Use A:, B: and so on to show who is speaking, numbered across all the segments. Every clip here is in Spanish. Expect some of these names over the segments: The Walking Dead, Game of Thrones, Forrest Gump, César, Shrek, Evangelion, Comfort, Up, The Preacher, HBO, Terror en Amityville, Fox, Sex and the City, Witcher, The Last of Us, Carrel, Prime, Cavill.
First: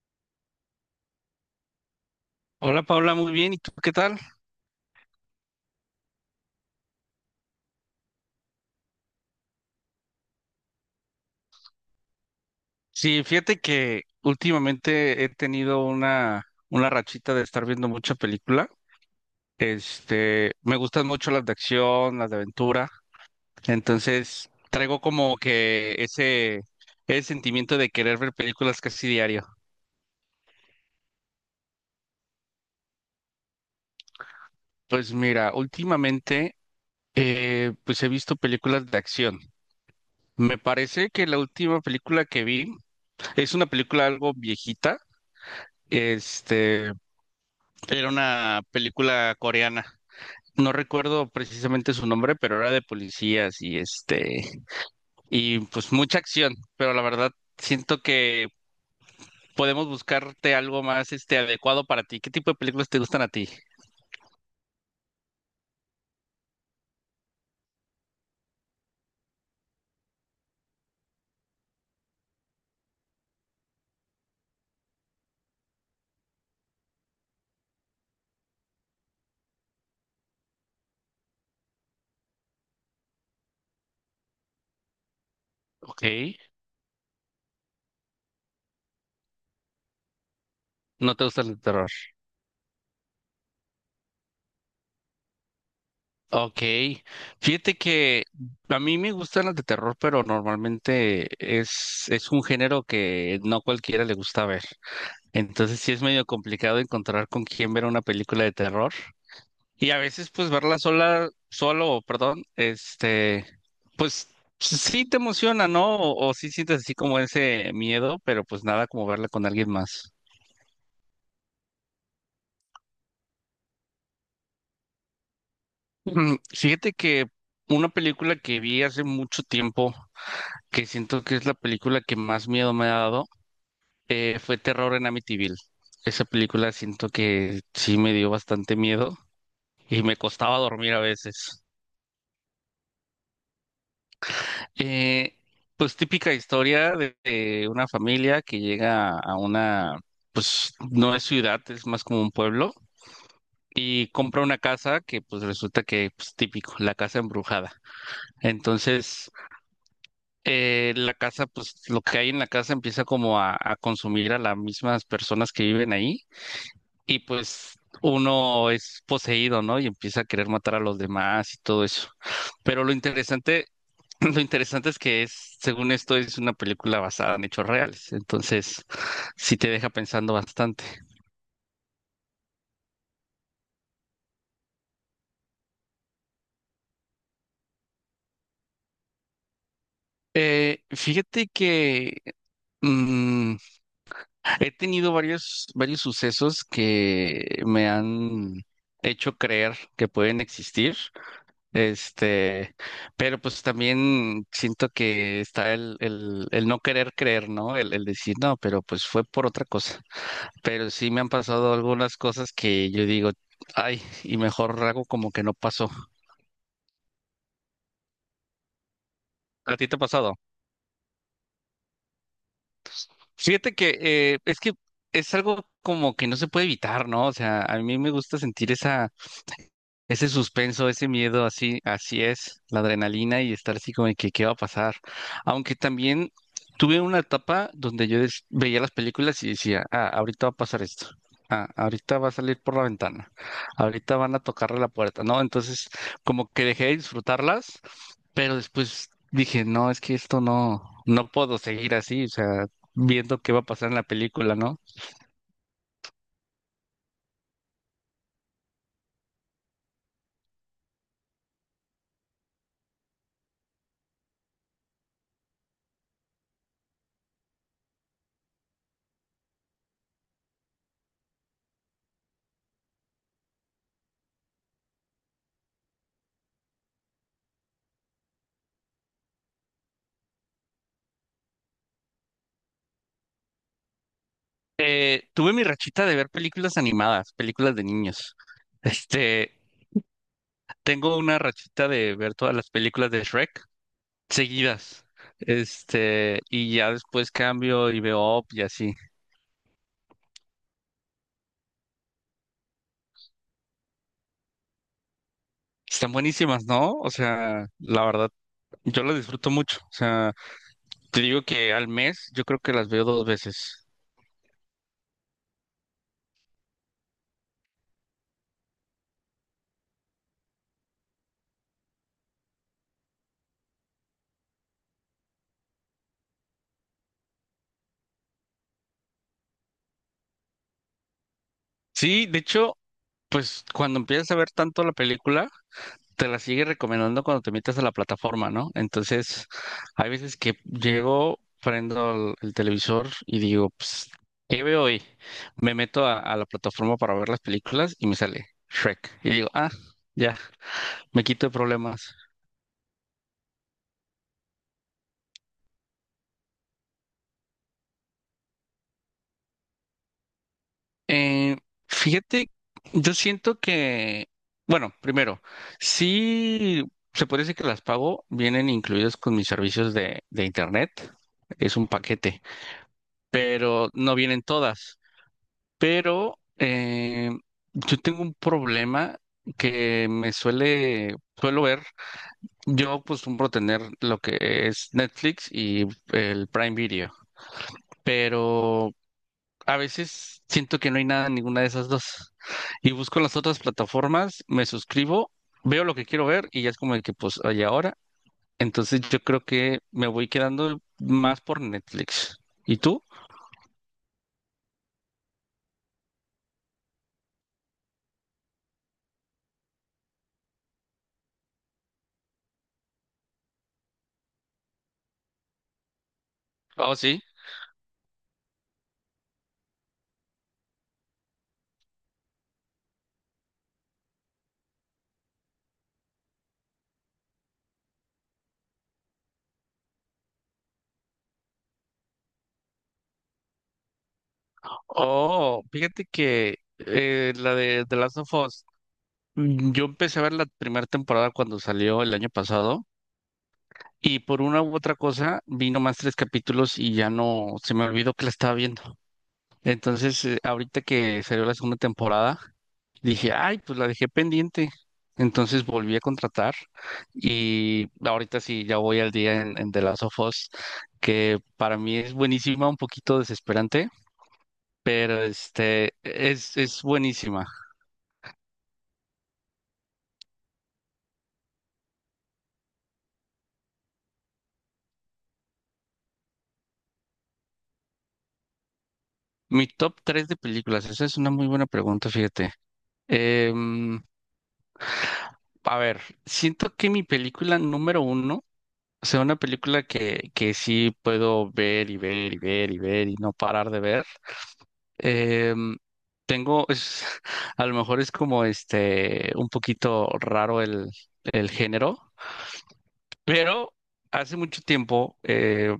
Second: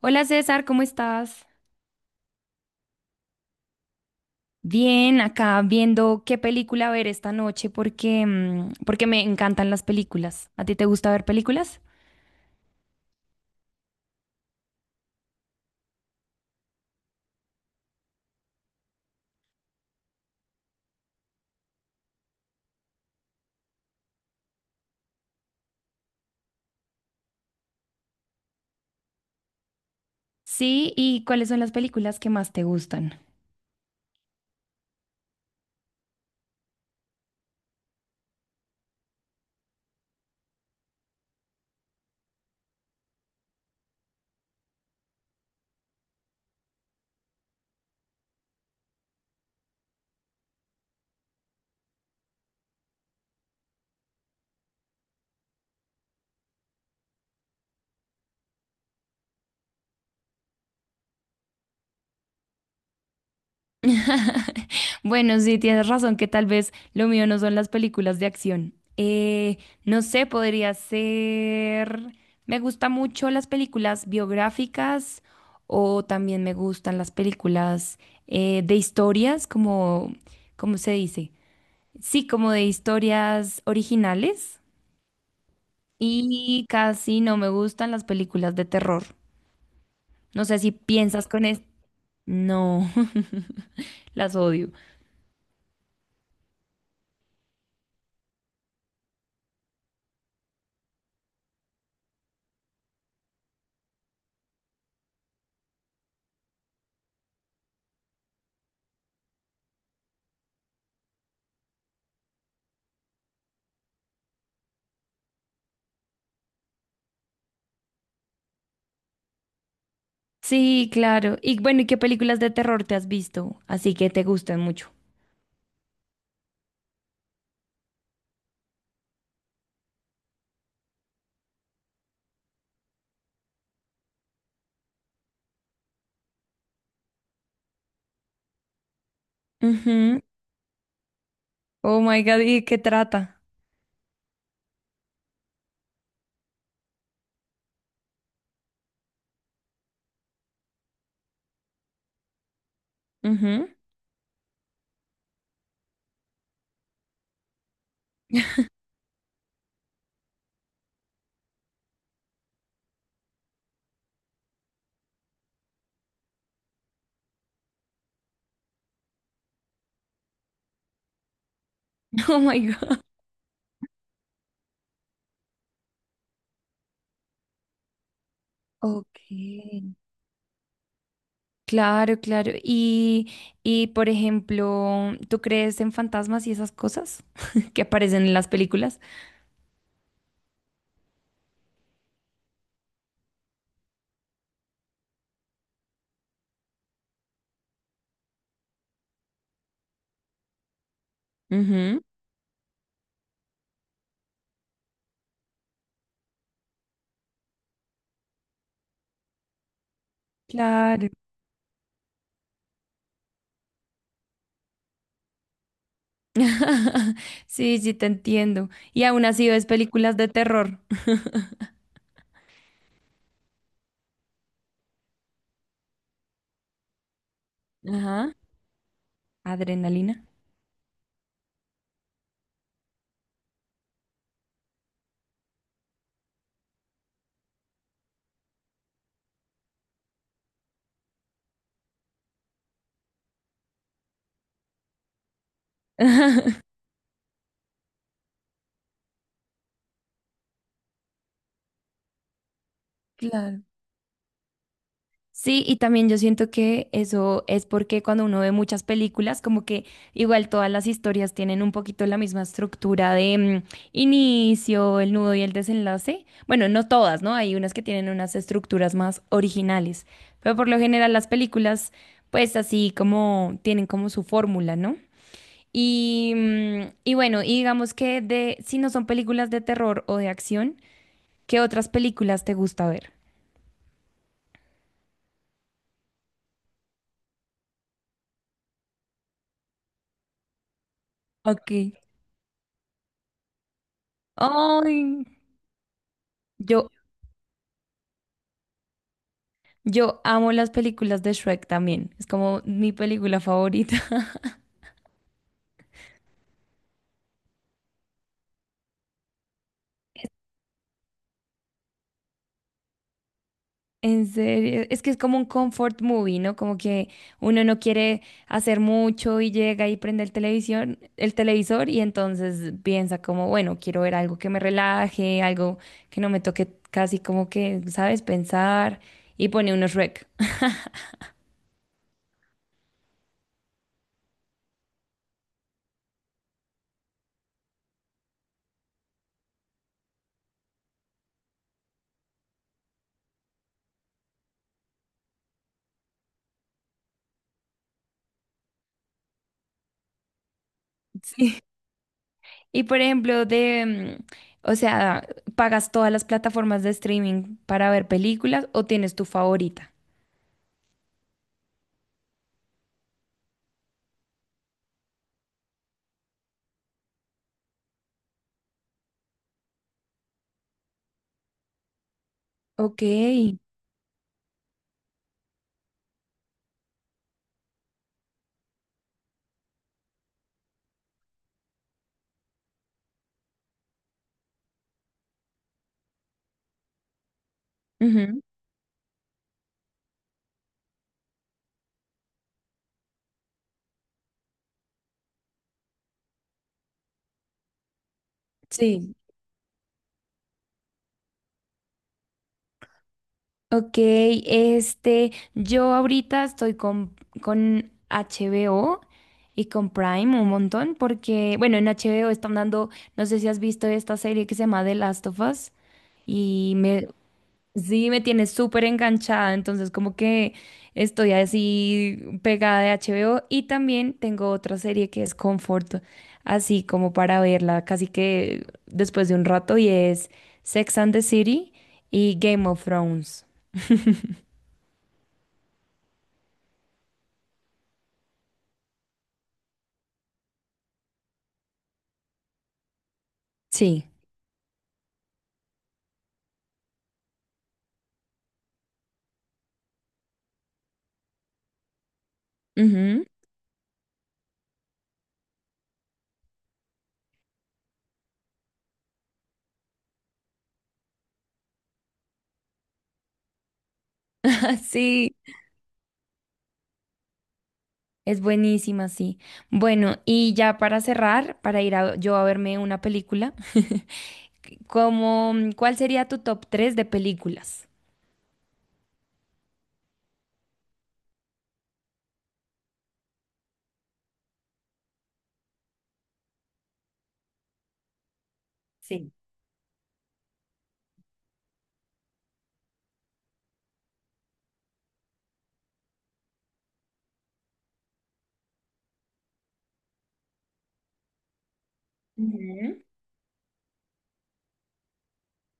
A: Hola César, ¿cómo estás?
B: Hola Paula, muy bien. ¿Y tú qué tal?
A: Bien, acá viendo qué película ver esta noche porque, porque me encantan las películas. ¿A ti te gusta ver películas?
B: Sí, fíjate que últimamente he tenido una rachita de estar viendo mucha película. Me gustan mucho las de acción, las de aventura. Entonces, traigo como que ese sentimiento de querer ver películas casi diario.
A: Sí, ¿y cuáles son las películas que más te gustan?
B: Pues mira, últimamente pues he visto películas de acción. Me parece que la última película que vi es una película algo viejita. Este, Era una película coreana. No recuerdo precisamente su nombre, pero era de policías y y pues mucha acción, pero la verdad siento que podemos buscarte algo más adecuado para ti. ¿Qué tipo de películas te gustan a ti?
A: Bueno, sí, tienes razón que tal vez lo mío no son las películas de acción. No sé, podría ser. Me gustan mucho las películas biográficas o también me gustan las películas de historias, como, ¿cómo se dice? Sí, como de historias originales
B: Ok,
A: y casi no me gustan las películas de terror. No sé si
B: no te
A: piensas con
B: gustan el
A: esto.
B: terror.
A: No, las odio.
B: Ok, fíjate que a mí me gustan las de terror, pero normalmente es un género que no cualquiera le gusta ver. Entonces sí es medio complicado encontrar con quién ver una película de terror. Y a veces, pues, verla sola, solo, perdón, pues sí te emociona, ¿no? O sí sientes así como ese miedo, pero pues nada como verla con alguien más.
A: Sí, claro. Y bueno, ¿y qué películas de terror te has visto? Así que te gustan mucho.
B: Fíjate que una película que vi hace mucho tiempo, que siento que es la película que más miedo me ha dado, fue Terror en Amityville. Esa película siento que sí me dio bastante miedo y me
A: Ujú.
B: costaba dormir a veces.
A: Oh my God, ¿y de qué trata?
B: Eh, pues típica historia de una familia que llega a una, pues no es ciudad, es más como un pueblo,
A: Ujú.
B: y compra una casa que pues resulta que, pues típico, la casa embrujada. Entonces, la casa, pues lo que hay en la casa empieza como a consumir a las mismas personas que viven ahí, y pues uno es poseído, ¿no? Y empieza a querer matar a los demás y todo eso.
A: Oh my
B: Pero lo
A: God.
B: interesante Lo interesante es que es, según esto, es una película basada en hechos reales, entonces sí te deja
A: Okay.
B: pensando bastante.
A: Claro, claro. Y por ejemplo, ¿tú crees en fantasmas y esas cosas que aparecen en las películas?
B: Fíjate que mm, he tenido varios sucesos que me han hecho creer que pueden existir,
A: Ujú.
B: este, pero pues también siento que está el no querer creer, ¿no? El decir, no, pero pues fue por otra cosa. Pero
A: Claro.
B: sí me han pasado algunas cosas que yo digo, ay, y mejor hago como que no pasó.
A: Sí, sí, te entiendo. Y aún así ves
B: ¿A ti te ha
A: películas de
B: pasado?
A: terror.
B: Fíjate que es que es algo como que no se puede evitar, ¿no? O sea, a mí me
A: Ajá.
B: gusta sentir esa...
A: Adrenalina.
B: Ese suspenso, ese miedo, así, así es, la adrenalina y estar así como de que qué va a pasar. Aunque también tuve una etapa donde yo veía las películas y decía, ah, ahorita va a pasar esto. Ah, ahorita va a salir por la ventana. Ahorita van a tocarle la puerta, ¿no? Entonces, como que dejé de disfrutarlas, pero después dije, no, es que esto no, no puedo seguir así, o sea, viendo qué va
A: Claro.
B: a pasar en la película, ¿no?
A: Sí, y también yo siento que eso es porque cuando uno ve muchas películas, como que igual todas las historias tienen un poquito la misma estructura de inicio, el nudo y el desenlace. Bueno, no todas, ¿no? Hay unas que tienen unas estructuras más originales, pero por lo general las películas, pues así como tienen como su fórmula, ¿no? Y, y bueno, y digamos que de, si no son películas de terror o de acción, ¿qué otras películas te gusta ver?
B: Tuve mi rachita de ver películas animadas, películas de niños. Este, Tengo una
A: Ok.
B: rachita de ver todas las películas de Shrek seguidas.
A: Ay,
B: Y
A: yo,
B: ya después cambio y veo Up y así.
A: yo amo las películas de Shrek también. Es como mi película favorita.
B: Están buenísimas, ¿no? O sea, la verdad, yo las disfruto mucho. O sea, te digo que al mes yo creo que las veo 2 veces.
A: En serio, es que es como un comfort movie, ¿no? Como que uno no quiere hacer mucho y llega y prende el televisor y entonces piensa como, bueno, quiero ver algo que me relaje, algo que no me toque casi como que, ¿sabes? Pensar y pone unos Shrek.
B: Sí, de hecho, pues cuando empiezas a ver tanto la película, te la sigue recomendando cuando te metes a la plataforma, ¿no? Entonces, hay veces que llego, prendo el televisor y digo, pues, ¿qué veo hoy? Me meto a la plataforma para ver las películas y me sale Shrek. Y digo, ah, ya, me quito de
A: Sí.
B: problemas.
A: Y por ejemplo, de, o sea, ¿pagas todas las plataformas de streaming para ver películas o tienes tu favorita?
B: Eh, Fíjate, yo siento que, bueno, primero, sí, se puede decir que las pago, vienen incluidas con mis servicios de internet. Es un paquete,
A: Ok.
B: pero no vienen todas. Pero yo tengo un problema que me suele, suelo ver. Yo acostumbro tener lo que es Netflix y el Prime Video,
A: Ujú.
B: pero a veces siento que no hay nada en ninguna de esas dos. Y busco las otras plataformas, me suscribo, veo lo que quiero ver y ya es como de que pues hay ahora. Entonces
A: Sí,
B: yo creo que me voy quedando más por Netflix. ¿Y tú?
A: Ok, este, yo ahorita estoy con HBO y con Prime un montón porque, bueno, en HBO están dando, no sé si has visto esta serie que se llama The Last of Us y
B: Oh,
A: me,
B: sí.
A: sí, me tiene súper enganchada, entonces como que estoy así pegada de HBO y también tengo otra serie que es Comfort, así como para verla casi que después de un rato y es Sex and the City y Game of Thrones.
B: Oh, fíjate que la de The Last of Us, yo empecé a ver la primera temporada cuando salió el año pasado
A: Sí,
B: y por una u otra cosa vi nomás 3 capítulos y ya no, se me olvidó que la estaba viendo. Entonces, ahorita que salió la segunda temporada,
A: ujú,
B: dije, ay, pues la dejé pendiente. Entonces volví a contratar y ahorita sí, ya voy al día en The Last of Us, que para mí es buenísima, un poquito desesperante pero
A: Sí,
B: este es buenísima.
A: es buenísima, sí. Bueno, y ya para cerrar, yo a verme una película, como, ¿cuál sería tu top 3 de películas?
B: Mi top 3 de películas, esa es una muy buena pregunta, fíjate. Em, a ver, siento que mi película número uno, o sea,
A: Sí.
B: una película que sí puedo ver y ver y ver y ver y no parar de ver. Em, Tengo, es, a lo mejor es como este, un poquito raro el género,
A: Ujú.
B: pero hace mucho tiempo,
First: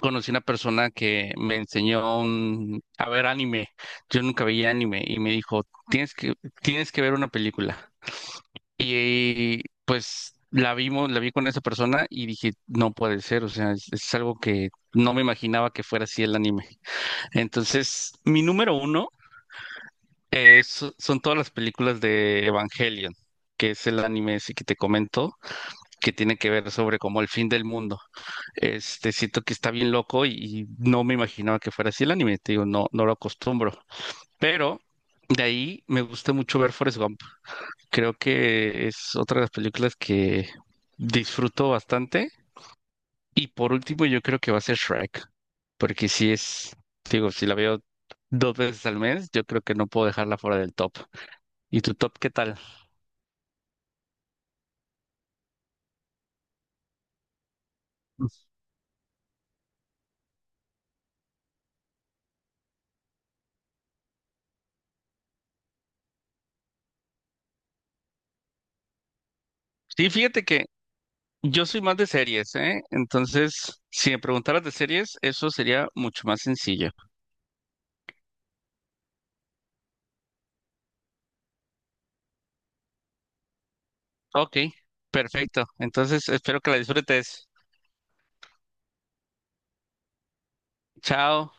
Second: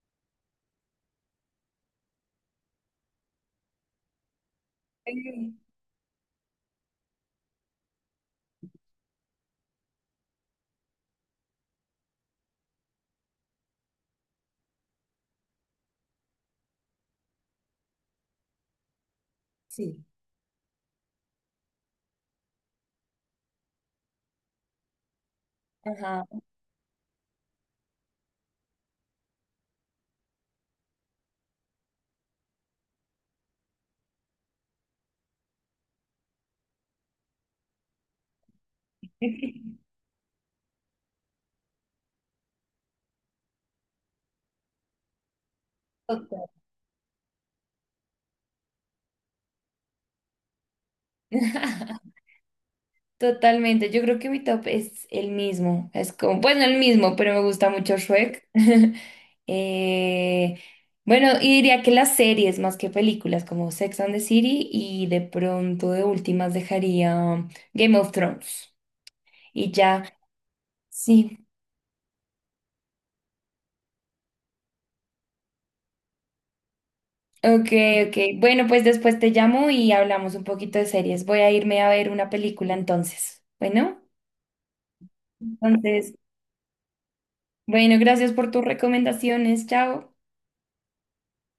B: conocí una persona que me enseñó a ver anime. Yo nunca veía anime y me
A: Eh,
B: dijo, tienes que ver una película. Y pues la vimos, la vi con esa persona y dije, no puede ser, o sea, es algo que no me imaginaba que fuera así el anime. Entonces, mi número uno
A: Sí.
B: es, son todas las películas de Evangelion, que es el anime ese que te comento, que
A: Ajá.
B: tiene que ver sobre como el fin del mundo. Este, siento que está bien loco y no me imaginaba que fuera así el anime, te digo, no, no lo acostumbro. Pero de ahí me gusta mucho ver Forrest Gump. Creo que es otra de las películas que disfruto bastante. Y por último, yo creo que va a ser Shrek, porque si
A: Total.
B: es, te digo, si la veo 2 veces al mes, yo creo que no puedo dejarla fuera del top. ¿Y tu top qué tal?
A: Totalmente, yo creo que mi top es el mismo, es como, bueno, el mismo, pero me gusta mucho Shrek. Eh, bueno, y diría que las series más que películas, como Sex and the City, y de pronto de últimas dejaría Game of Thrones. Y ya,
B: Sí, fíjate que
A: sí,
B: yo soy más de series, ¿eh? Entonces, si me preguntaras de series, eso sería mucho más sencillo.
A: ok, ok. Bueno, pues después te llamo y hablamos un poquito de series. Voy a irme a ver una película entonces. Bueno,
B: Ok, perfecto.
A: entonces,
B: Entonces espero que la disfrutes.
A: bueno, gracias por tus recomendaciones, chao.
B: Chao.